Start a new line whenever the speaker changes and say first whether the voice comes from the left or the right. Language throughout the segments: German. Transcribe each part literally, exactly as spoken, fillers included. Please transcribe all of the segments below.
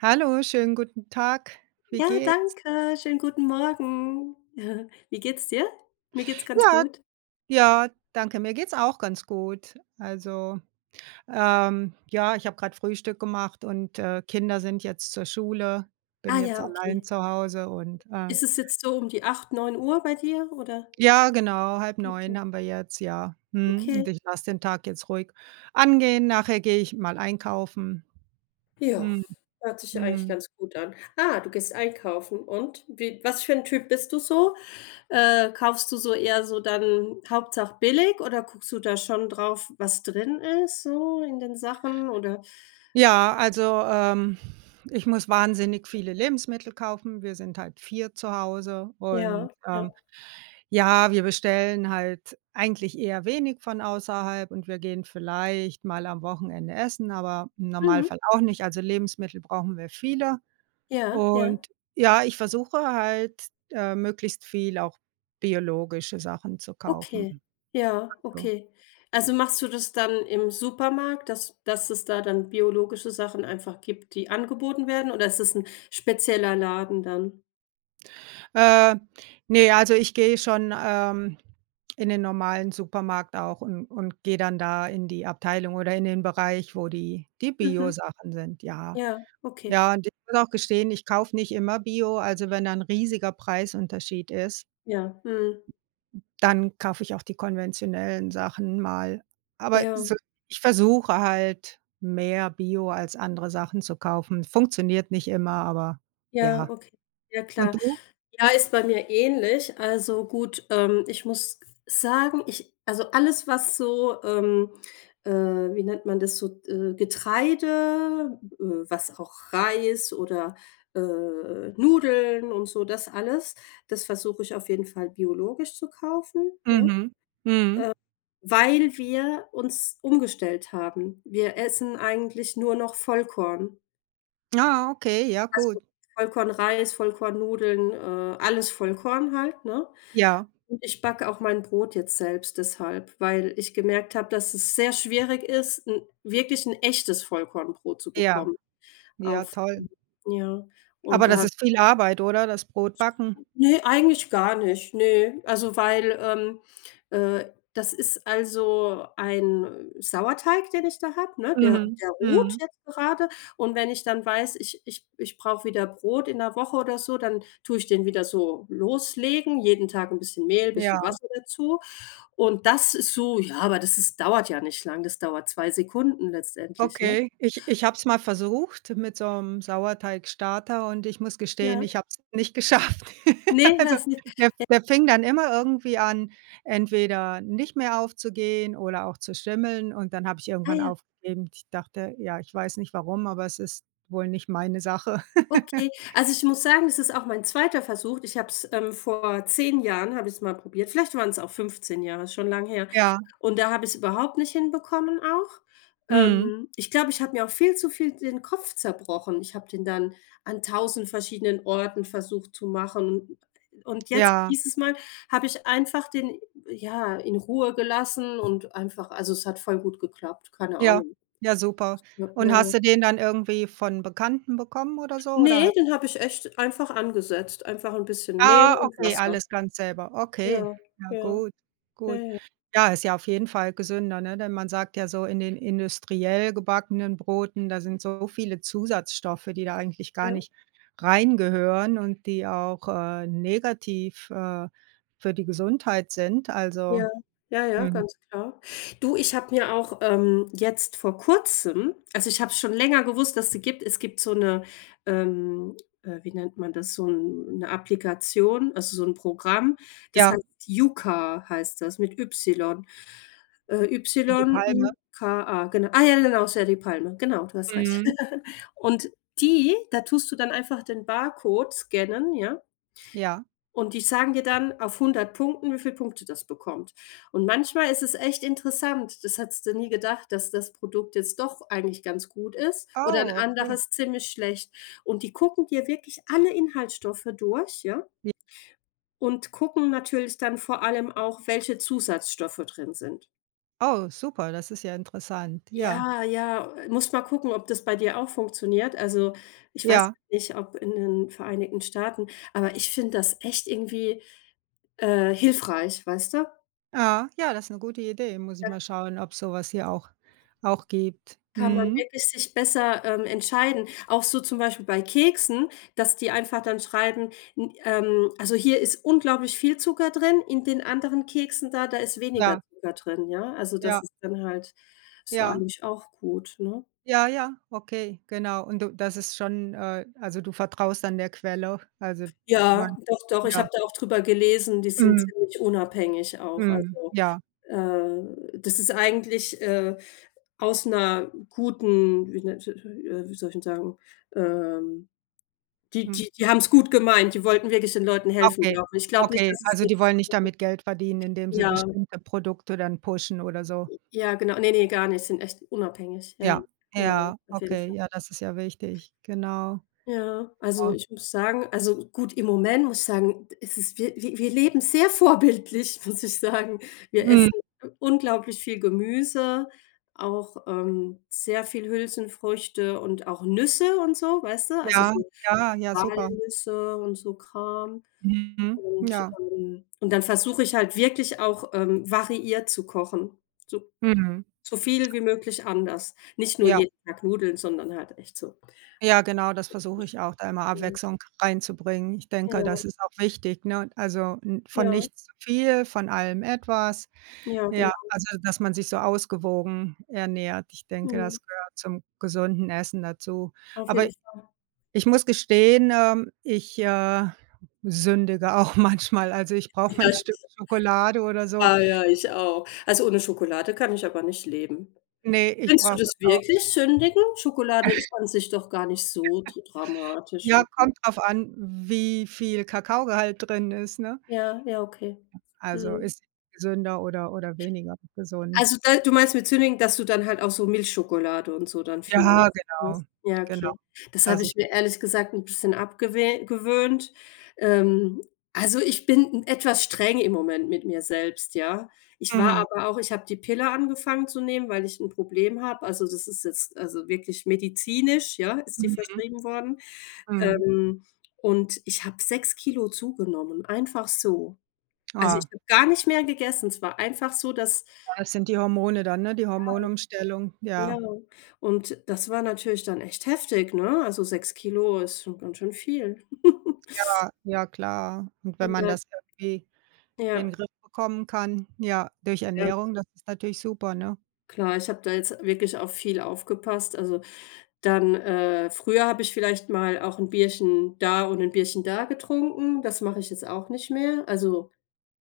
right: Hallo, schönen guten Tag. Wie
left: Ja,
right: geht's?
left: danke. Schönen guten Morgen. Wie geht's dir? Mir geht's ganz
right: Ja.
left: gut.
right: Ja danke, mir geht's auch ganz gut. Also, ähm, ja, ich habe gerade Frühstück gemacht und, äh, Kinder sind jetzt zur Schule, bin
left: Ah
right: jetzt
left: ja,
right: allein
left: okay.
right: zu Hause und, äh
left: Ist es jetzt so um die acht neun Uhr bei dir, oder?
right: Ja, genau, halb
left: Okay.
right: neun haben wir jetzt, ja. Mhm,
left: Okay.
right: und ich lasse den Tag jetzt ruhig angehen, nachher gehe ich mal einkaufen.
left: Ja,
right: Mhm.
left: hört sich ja eigentlich
right: Mhm.
left: ganz gut an. Ah, du gehst einkaufen und wie was für 'n Typ bist du so? Äh, kaufst du so eher so dann hauptsache billig oder guckst du da schon drauf, was drin ist so in den Sachen, oder?
right: Ja, also, ähm, ich muss wahnsinnig viele Lebensmittel kaufen. Wir sind halt vier zu Hause und,
left: Ja, ja.
right: ähm, ja, wir bestellen halt eigentlich eher wenig von außerhalb und wir gehen vielleicht mal am Wochenende essen, aber im
left: Mhm.
right: Normalfall auch nicht, also, Lebensmittel brauchen wir viele.
left: Ja, ja.
right: Und, ja, ich versuche halt, äh, möglichst viel auch biologische Sachen zu kaufen.
left: Okay. Ja,
right: Also
left: okay. Also, machst du das dann im Supermarkt, dass dass es da dann biologische Sachen einfach gibt, die angeboten werden, oder ist das 'n spezieller Laden dann?
right: Äh, ne, also ich gehe schon, ähm, in den normalen Supermarkt auch und und gehe dann da in die Abteilung oder in den Bereich, wo die die
left: Mhm.
right: Bio-Sachen sind, ja.
left: Ja, okay.
right: Ja, und ich muss auch gestehen, ich kaufe nicht immer Bio. Also wenn da 'n riesiger Preisunterschied ist
left: Ja, mhm.
right: dann kaufe ich auch die konventionellen Sachen mal. Aber
left: Ja.
right: so, ich versuche halt mehr Bio als andere Sachen zu kaufen. Funktioniert nicht immer, aber
left: Ja,
right: ja.
left: okay. Ja,
right: Und
left: klar.
right: du?
left: Ja, ist bei mir ähnlich. Also gut, ähm, ich muss sagen, ich also alles, was so, ähm, äh, wie nennt man das so, äh, Getreide äh, was auch Reis oder, äh, Nudeln und so das alles, das versuche ich auf jeden Fall biologisch zu kaufen. Ja, äh,
right: Mhm, mhm.
left: weil wir uns umgestellt haben. Wir essen eigentlich nur noch Vollkorn.
right: Ah, okay, ja
left: Also
right: gut.
left: Vollkornreis, Vollkornnudeln, äh, alles Vollkorn halt, ne?
right: Ja.
left: Und ich backe auch mein Brot jetzt selbst deshalb, weil ich gemerkt habe, dass es sehr schwierig ist, 'n wirklich 'n echtes Vollkornbrot zu
right: Ja.
left: bekommen.
right: Ja,
left: Auf
right: toll.
left: ja, und
right: Aber das
left: da
right: ist viel Arbeit, oder, das Brotbacken?
left: Ne, eigentlich gar nicht, ne. Also, weil, ähm äh, das ist also ein Sauerteig, den ich da habe, ne, der
right: Mhm,
left: der ruht
right: mhm.
left: jetzt grade. Und wenn ich dann weiß, ich ich ich brauche wieder Brot in 'ner Woche oder so, dann tue ich den wieder so loslegen, jeden Tag 'n bisschen Mehl, 'n bisschen
right: Ja.
left: Wasser dazu. Und das ist so ja, aber das ist dauert ja nicht lange, das dauert zwei Sekunden letztendlich, ne?
right: Okay, ich ich hab's mal versucht, mit so 'm Sauerteigstarter, und ich muss gestehen,
left: Ja.
right: ich habe es nicht geschafft.
left: Ne,
right: Also
left: hast nicht?
right: der
left: J
right: der fing dann immer irgendwie an, entweder nicht mehr aufzugehen oder auch zu schimmeln, und dann habe ich
left: Ah
right: irgendwann
left: ja.
right: aufgegeben. Ich dachte, ja, ich weiß nicht warum, aber es ist wohl nicht meine Sache.
left: Okay. Also ich muss sagen, das ist auch mein zweiter Versuch. Ich habe es ähm, vor zehn Jahren, habe ich es mal probiert. Vielleicht waren es auch fünfzehn Jahre, ist schon lange her.
right: Ja.
left: Und da habe ich's überhaupt nicht hinbekommen auch.
right: Mhm.
left: Ähm, ich glaube, ich habe mir auch viel zu viel den Kopf zerbrochen. Ich habe den dann an tausend verschiedenen Orten versucht zu machen [unintelligible] und jetzt
right: Ja.
left: dieses Mal habe ich einfach den, ja, in Ruhe gelassen und einfach also es hat voll gut geklappt, keine
right: Ja,
left: Ahnung.
right: ja, super.
left: Ja,
right: Und
left: ja,
right: hast
left: ja.
right: du den dann irgendwie von Bekannten bekommen oder so, oder ha
left: Ne, den habe ich echt einfach angesetzt. Einfach 'n bisschen Mehl
right: Ah
left: und
right: okay,
left: Wasser.
right: alles ganz selber,
left: Ja,
right: okay. Ja
left: ja.
right: gut,
left: Ja,
right: gut.
left: ja.
right: Ja, ist ja auf jeden Fall gesünder, ne? Denn man sagt ja so, in den industriell gebackenen Broten, da sind so viele Zusatzstoffe, die da eigentlich gar
left: Ja.
right: nicht reingehören und die auch, äh, negativ, äh, für die Gesundheit sind. Also,
left: Ja, ja, ja,
right: mhm.
left: ganz klar. Du, ich habe mir auch, ähm, jetzt vor kurzem also ich habe es schon länger gewusst, dass es die gibt. Es gibt so 'ne ähm, äh, wie nennt man das, so 'n 'ne Applikation, also so 'n Programm, das
right: Ja.
left: heißt Yuka, heißt das, mit Y. Äh,
right: Wie die Palme?
left: Y-U-K-A, genau. Ah, ja, ja genau, ist ja die Palme, genau, du hast recht.
right: Mhm.
left: Und die da tust du dann einfach den Barcode scannen, ja?
right: Ja.
left: Und die sagen dir dann auf hundert Punkten, wie viele Punkte das bekommt. Und manchmal ist es echt interessant, das hättest du nie gedacht, dass das Produkt jetzt doch eigentlich ganz gut ist, oder 'n
right: Oh. Okay.
left: anderes ziemlich schlecht. Und die gucken dir wirklich alle Inhaltsstoffe durch, ja?
right: J
left: Und gucken natürlich dann vor allem auch, welche Zusatzstoffe drin sind.
right: Oh, super, das ist ja interessant, ja.
left: Ja, ja, musst mal gucken, ob das bei dir auch funktioniert. Also, ich weiß
right: Ja.
left: jetzt nicht, ob in den Vereinigten Staaten, aber ich finde das echt irgendwie, äh, hilfreich, weißt du?
right: Ah. Ja, das ist 'ne gute Idee. Muss ich
left: Ja.
right: mal schauen, ob's sowas hier auch auch gibt.
left: Kann man
right: Mhm.
left: wirklich sich besser, ähm, entscheiden. Auch so zum Beispiel bei Keksen, dass die einfach dann schreiben n ähm, also, hier ist unglaublich viel Zucker drin, in den anderen Keksen da, da ist weniger
right: Klar.
left: Zucker drin, ja? Also,
right: Ja.
left: das ist dann halt ist ja
right: Ja.
left: eigentlich auch gut, ne?
right: Ja, ja, okay, genau. Und du das ist schon, äh also, du vertraust dann der Quelle? Also, du meinst,
left: Ja, doch, doch, ich
right: ja
left: habe da auch drüber gelesen, die sind
right: Mhm.
left: ziemlich unabhängig auch,
right: Mhm.
left: also,
right: Ja.
left: äh, das ist eigentlich, äh, aus 'ner guten wie nennt si si äh, wie soll ich denn sagen, ähm, die
right: Hm.
left: die die haben es gut gemeint, die wollten wirklich den Leuten helfen,
right: Okay,
left: glaube ich. Ich glaube nicht,
right: okay.
left: dass es
right: Also, die
left: jetzt
right: wollen nicht damit Geld verdienen,
left: [unintelligible]
right: indem sie
left: ja.
right: bestimmte Produkte dann pushen oder so?
left: Ja, genau. Ne, ne, gar nicht. Sind echt unabhängig. Ja, ja,
right: Ja,
left: ja, ja,
right: ja,
left: auf jeden
right: okay,
left: Fall.
right: ja, das ist ja wichtig. Genau.
left: Ja. Also,
right: Genau.
left: ich muss sagen also gut, im Moment muss ich sagen: „Es ist wir wir wir leben sehr vorbildlich“, muss ich sagen. Wir essen
right: Mhm.
left: u unglaublich viel Gemüse, auch, ähm, sehr viel Hülsenfrüchte und auch Nüsse und so, weißt du, also,
right: Ja,
left: so
right: ja, ja, super.
left: Walnüsse und so Kram
right: Mhm.
left: und,
right: Ja.
left: ähm und dann versuche ich halt wirklich auch, ähm, variiert zu kochen, so
right: Mhm.
left: so viel wie möglich anders. Nicht nur
right: Ja.
left: jeden Tag Nudeln, sondern halt echt so
right: Ja, genau, das versuche ich auch, da immer
left: Mhm.
right: Abwechslung reinzubringen. Ich denke,
left: Ja.
right: das ist auch wichtig, ne? Also, n von
left: Ja.
right: nichts zu viel, von allem etwas.
left: Ja,
right: Ja,
left: genau.
right: also, dass man sich so ausgewogen ernährt. Ich denke,
left: Mhm.
right: das gehört zum gesunden Essen dazu.
left: Auf
right: Aber
left: jeden Fall.
right: ich muss gestehen, ähm, ich, äh, sündige auch manchmal. Also, ich brauche
left: Ja
right: mein Stück
left: sicher.
right: Schokolade oder so.
left: Ah ja, ich auch. Also, ohne Schokolade kann ich aber nicht leben.
right: Ne, ich
left: Nennst du
right: brauche das
left: das
right: auch.
left: wirklich sündigen? Schokolade ist an sich doch gar nicht so dr dramatisch,
right: Ja,
left: oder?
right: kommt drauf an, wie viel Kakaogehalt drin ist, ne?
left: Ja, ja, okay.
right: Also,
left: Mhm.
right: ist gesünder oder oder weniger gesund?
left: Also, da du meinst mit sündigen, dass du dann halt auch so Milchschokolade und so dann viel
right: Ja,
left: isst, ne?
right: genau.
left: Ja,
right: Genau.
left: okay. Das
right: Das
left: habe
right: ich
left: ich mir ehrlich gesagt 'n bisschen abgewe gewöhnt. Ähm, also, ich bin 'n etwas streng im Moment mit mir selbst, ja? Ich war
right: Mhm.
left: aber auch ich habe die Pille angefangen zu nehmen, weil ich 'n Problem habe, also, das ist jetzt also, wirklich medizinisch, ja, ist die
right: Mhm.
left: verschrieben worden.
right: Mhm.
left: Ähm, und ich habe sechs Kilo zugenommen, einfach so. Also, ich
right: Ah.
left: habe gar nicht mehr gegessen, es war einfach so, dass
right: Ja, das sind die Hormone dann, ne, die Hormonumstellung,
left: Ja.
right: ja.
left: [unintelligible] Und das war natürlich dann echt heftig, ne? Also, sechs Kilo ist schon ganz schön viel.
right: Ja, ja, klar. Und wenn
left: Und
right: man
left: da
right: das irgendwie in den
left: Ja.
right: Griff bekommen kann, ja, durch
left: Ja.
right: Ernährung, das ist natürlich super, ne?
left: Klar, ich habe da jetzt wirklich auf viel aufgepasst. Also dann äh, früher habe ich vielleicht mal auch 'n Bierchen da und 'n Bierchen da getrunken, das mache ich jetzt auch nicht mehr. Also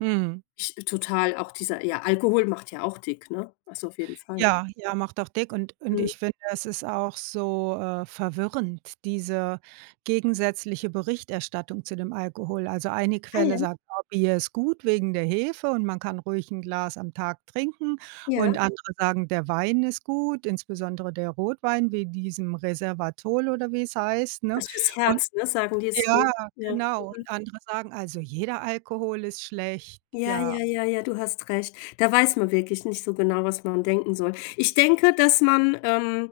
right: Mhm.
left: ich total auch dieser, ja, Alkohol macht ja auch dick, ne? Also auf jeden Fall.
right: Ja, ja, macht auch dick und und
left: Mhm.
right: ich finde, es ist auch so, äh, verwirrend, diese gegensätzliche Berichterstattung zu dem Alkohol. Also eine
left: Ah
right: Quelle
left: ja.
right: sagt: „Oh, Bier ist gut wegen der Hefe und man kann ruhig 'n Glas am Tag trinken“,
left: Ja.
right: und andere sagen: „Der Wein ist gut, insbesondere der Rotwein, wie diesem Reservatol“ oder wie‘s heißt, ne?
left: Dass für‘s
right: Und
left: Herz, ne sagen die ist gut,
right: ja,
left: ja,
right: genau, und
left: mhm.
right: andere sagen, also jeder Alkohol ist schlecht,
left: Ja,
right: ja.
left: ja, ja, ja, du hast recht. Da weiß man wirklich nicht so genau, was man denken soll. Ich denke, dass man, ähm,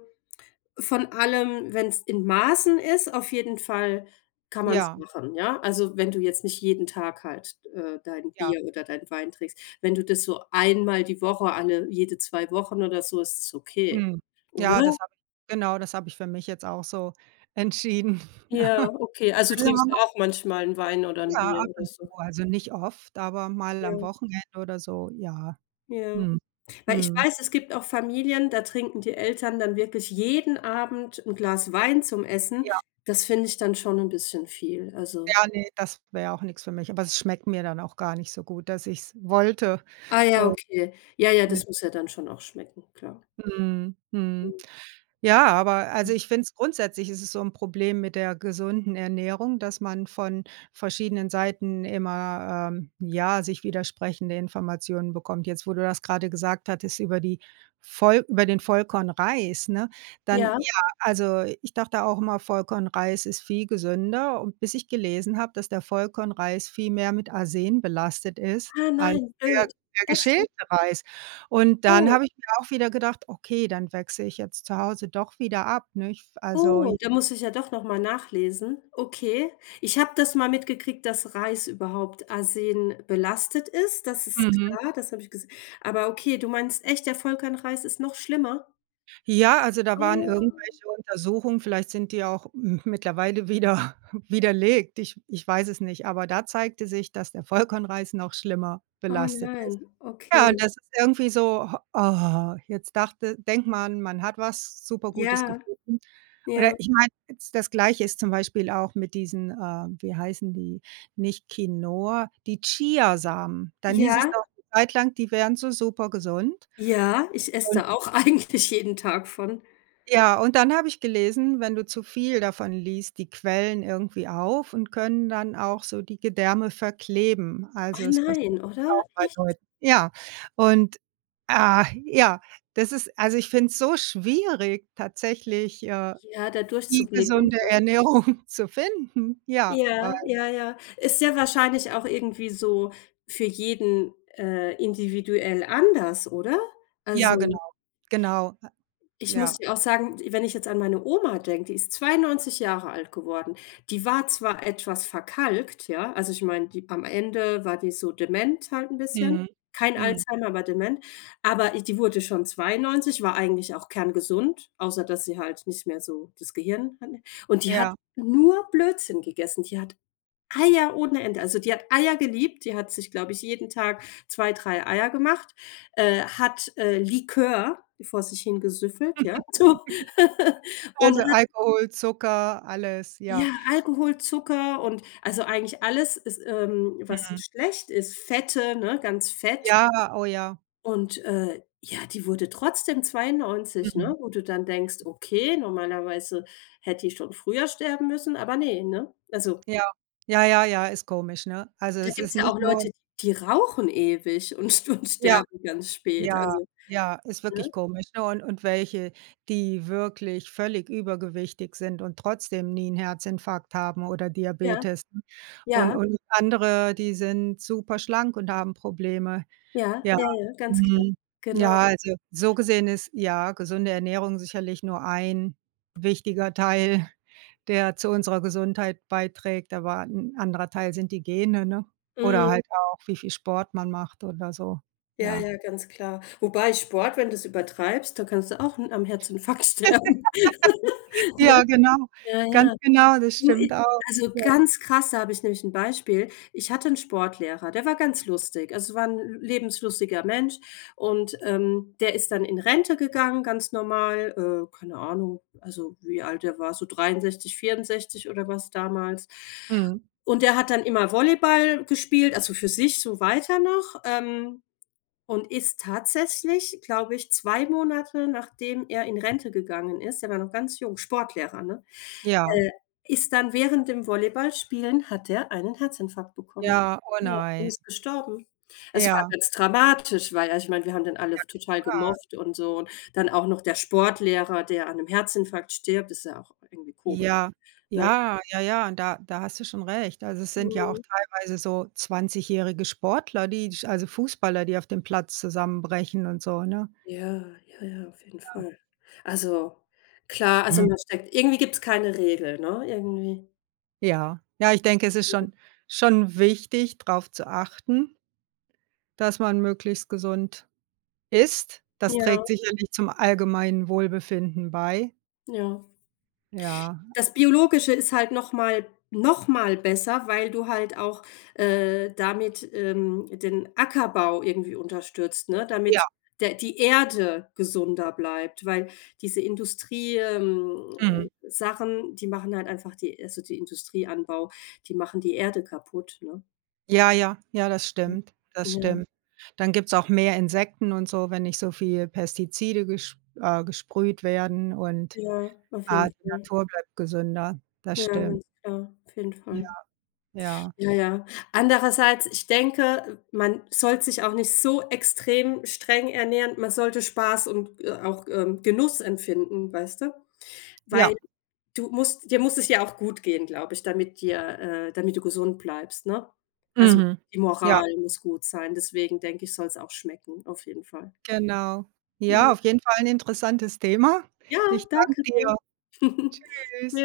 left: von allem, wenn's in Maßen ist auf jeden Fall kann man's
right: Ja.
left: machen, ja? Also, wenn du jetzt nicht jeden Tag halt, äh, dein
right: Ja.
left: Bier oder dein Wein trinkst, wenn du das so einmal die Woche alle jede zwei Wochen oder so, ist es okay,
right: Mhm. Ja,
left: oder?
right: das habe ich genau, das habe ich für mich jetzt auch so entschieden.
left: Ja, okay. Also
right: Besser man
left: trinkst du
right: ma
left: auch manchmal 'n Wein oder 'n
right: Ja,
left: Bier
right: ab
left: oder
right: und zu,
left: so?
right: also nicht oft, aber mal am
left: Ja.
right: Wochenende oder so, ja.
left: Ja.
right: Mhm,
left: Weil ich
right: mhm.
left: weiß, es gibt auch Familien, da trinken die Eltern dann wirklich jeden Abend 'n Glas Wein zum Essen.
right: Ja.
left: Das finde ich dann schon 'n bisschen viel, also
right: Ja, ne, das wäre auch nix für mich. Aber es schmeckt mir dann auch gar nicht so gut, dass ich‘s wollte.
left: Ah ja, okay. Ja, ja,
right: [unintelligible]
left: das muss ja dann schon auch schmecken, klar.
right: Mhm. Mhm. Ja, aber, also,
left: Hm.
right: ich finde es grundsätzlich ist es so 'n Problem mit der gesunden Ernährung, dass man von verschiedenen Seiten immer, ähm, ja, sich widersprechende Informationen bekommt. Jetzt, wo du das grade gesagt hattest, über die Voll über den Vollkornreis, ne? Dann,
left: Ja?
right: ja also, ich dachte auch immer Vollkornreis ist viel gesünder und bis ich gelesen habe, dass der Vollkornreis viel mehr mit Arsen belastet ist
left: Ah
right: als
left: nein,
right: der
left: blöd.
right: der
left: Echt, ja?
right: geschälte Reis und dann
left: Oh.
right: habe ich mir auch wieder gedacht, okay, dann wechsle ich jetzt zu Hause doch wieder ab, nicht? Also, j
left: Oh, da muss ich ja doch nochmal nachlesen. Okay. Ich habe das mal mitgekriegt, dass Reis überhaupt arsenbelastet ist. Das ist
right: Mhm.
left: klar, das habe ich ges aber okay, du meinst echt der Vollkornreis ist noch schlimmer?
right: Ja, also da waren
left: Oh.
right: irgendwelche Untersuchungen, vielleicht sind die auch mittlerweile wieder widerlegt. Ich ich weiß es nicht, aber da zeigte sich, dass der Vollkornreis noch schlimmer
left: Oh,
right: belastet ist.
left: nein,
right: Ja, und
left: okay.
right: das ist irgendwie so, jetzt dachte denkt man, man hat was super Gutes
left: Ja.
right: gefunden. Oder
left: Ja.
right: ich meine jetzt das Gleiche ist zum Beispiel auch mit diesen äh, wie heißen die nicht Quinoa die Chia-Samen. Dann hieß es doch
left: Ja?
right: 'ne Zeit lang, die wären so super gesund.
left: Ja, ich esse
right: Und
left: da auch eigentlich jeden Tag von.
right: ja, und dann habe ich gelesen, wenn du zu viel davon liest, die Quellen irgendwie auf und können dann auch so die Gedärme verkleben.
left: Oh
right: Also, es passiert
left: nein, oder?
right: auch bei
left: Echt?
right: Leuten. Ja, und, ah, ja, das ist also ich finde es so schwierig, tatsächlich, äh,
left: Ja, da
right: die
left: durchzublicken,
right: gesunde
left: dann.
right: Ernährung zu finden, ja, weil
left: Ja, ja, ja. Ist ja wahrscheinlich auch irgendwie so für jeden, äh, individuell anders, oder?
right: Ja, genau.
left: Also
right: Genau. Ah.
left: Ich muss
right: Ja.
left: dir auch sagen, w wenn ich jetzt an meine Oma denke, die ist zweiundneunzig Jahre alt geworden. Die war zwar etwas verkalkt, ja, also ich meine, die am Ende war die so dement halt 'n bisschen,
right: Mhm,
left: kein
right: mhm.
left: Alzheimer, aber dement. Aber i die wurde schon zweiundneunzig, war eigentlich auch kerngesund, außer dass sie halt nicht mehr so das Gehirn hatte. Und die hat
right: Ja.
left: nur Blödsinn gegessen. Die hat Eier ohne Ende also die hat Eier geliebt, die hat sich, glaube ich, jeden Tag zwei, drei Eier gemacht. Äh, hat, äh, Likör vor sich hingesüffelt, ja, so. Und
right: Also
left: hat
right: Alkohol, Zucker, alles,
left: Ja,
right: ja.
left: Alkohol, Zucker und also eigentlich alles ist ähm, was
right: Mhm.
left: schlecht ist, Fette, ne, ganz fett.
right: Ja, oh ja.
left: Und, äh, ja, die wurde trotzdem
right: Mhm.
left: zweiundneunzig,
right: Mhm.
left: ne? Wo du dann denkst: „Okay, normalerweise hätte die schon früher sterben müssen.“, aber ne, ne? Also
right: Ja. Ja, ja, ja, ist komisch, ne? Also
left: Da
right: es ist
left: gibt's ja
right: nicht
left: auch
right: nur
left: Leute, die rauchen ewig und ste und
right: Ja.
left: sterben ganz spät,
right: Ja,
left: also.
right: ja, ist wirklich
left: Ne?
right: komisch, ne? Und und welche, die wirklich völlig übergewichtig sind und trotzdem nie 'n Herzinfarkt haben oder
left: Ja.
right: Diabetes. Und
left: Ja.
right: und andere, die sind super schlank und haben Probleme.
left: Ja,
right: Ja.
left: ja, ja, ganz klar.
right: Mhm. Ja,
left: Genau.
right: also so gesehen ist, ja, gesunde Ernährung sicherlich nur ein wichtiger Teil, der zu unserer Gesundheit beiträgt, aber 'n anderer Teil sind die Gene, ne? Oder
left: Mhm.
right: halt auch, wie viel Sport man macht oder so,
left: Ja,
right: ja.
left: ja, ganz klar. Wobei Sport, wenn du es übertreibst, dann kannst du auch 'n am Herzinfarkt sterben, ne?
right: Ja, genau.
left: Ja, ja.
right: Ganz genau, das
left: Du, i
right: stimmt auch,
left: also
right: ja.
left: ganz krass, da habe ich nämlich 'n Beispiel. Ich hatte 'n Sportlehrer, der war ganz lustig. Also war 'n l lebenslustiger Mensch und, ähm, der ist dann in Rente gegangen, ganz normal, äh, keine Ahnung, also wie alt der war, so dreiundsechzig, vierundsechzig oder was damals.
right: Mhm.
left: Und der hat dann immer Volleyball gespielt, also für sich so weiter noch, ähm, und ist tatsächlich, glaube ich, zwei Monate, nachdem er in Rente gegangen ist der war noch ganz jung, Sportlehrer, ne?
right: Ja.
left: Äh, ist dann während dem Volleyballspielen hat er einen Herzinfarkt bekommen.
right: Ja, oh
left: Ja, und
right: nein.
left: ist gestorben. Es war
right: Ja.
left: ganz dramatisch, weil, also ich meine, wir haben den alle
right: Ja
left: total
right: klar.
left: gemocht und so und dann auch noch der Sportlehrer, der an 'nem Herzinfarkt stirbt, ist ja auch irgendwie komisch,
right: Ja,
left: ne?
right: ja, ja, ja, da da hast du schon recht. Also, es sind ja auch
left: Mhm.
right: teilweise so zwanzigjährige Sportler, die sch also Fußballer, die auf dem Platz zusammenbrechen und so, ne?
left: Ja, ja, ja, auf jeden
right: Ja.
left: Fall. Also klar, also
right: Mhm.
left: man steckt irgendwie gibt's keine Regel, ne, irgendwie.
right: Ja. Ja, ich denke, es ist schon schon wichtig, drauf zu achten dass man möglichst gesund isst. Das
left: Ja.
right: trägt sicherlich zum allgemeinen Wohlbefinden bei.
left: Ja.
right: Ja.
left: Das Biologische ist halt nochmal nochmal besser, weil du halt auch, äh, damit, ähm, den Ackerbau irgendwie unterstützt, ne,
right: Ja.
left: damit der die Erde gesünder bleibt, weil diese Industrie ähm,
right: Mhm.
left: Sachen, die machen halt einfach die also, die Industrieanbau, die machen die Erde kaputt, ne?
right: Ja, ja, ja, das
left: Hm,
right: stimmt, das
left: ja.
right: stimmt. Dann gibt's auch mehr Insekten und so, wenn nicht so viele Pestizide gesp äh, gesprüht werden und,
left: Ja, auf jeden
right: äh, die
left: Fall.
right: Natur bleibt gesünder. Das
left: Ja,
right: stimmt.
left: ganz klar. Auf jeden
right: Ja,
left: Fall.
right: ja.
left: Ja, ja. Andererseits, ich denke, man sollte sich auch nicht so extrem streng ernähren, man sollte Spaß und, äh, auch, ähm, Genuss empfinden, weißt du? Weil
right: Ja.
left: du musst dir muss es ja auch gut gehen, glaube ich, damit dir, äh damit du gesund bleibst, ne? Also,
right: Mhm.
left: die
right: Ja.
left: Moral muss gut sein, deswegen denke ich, soll's auch schmecken, auf jeden Fall.
right: Genau. Ja,
left: Mhm.
right: auf jeden Fall 'n interessantes Thema.
left: Ja,
right: Ich danke
left: danke dir.
right: dir. Tschüss.
left: Tschüss.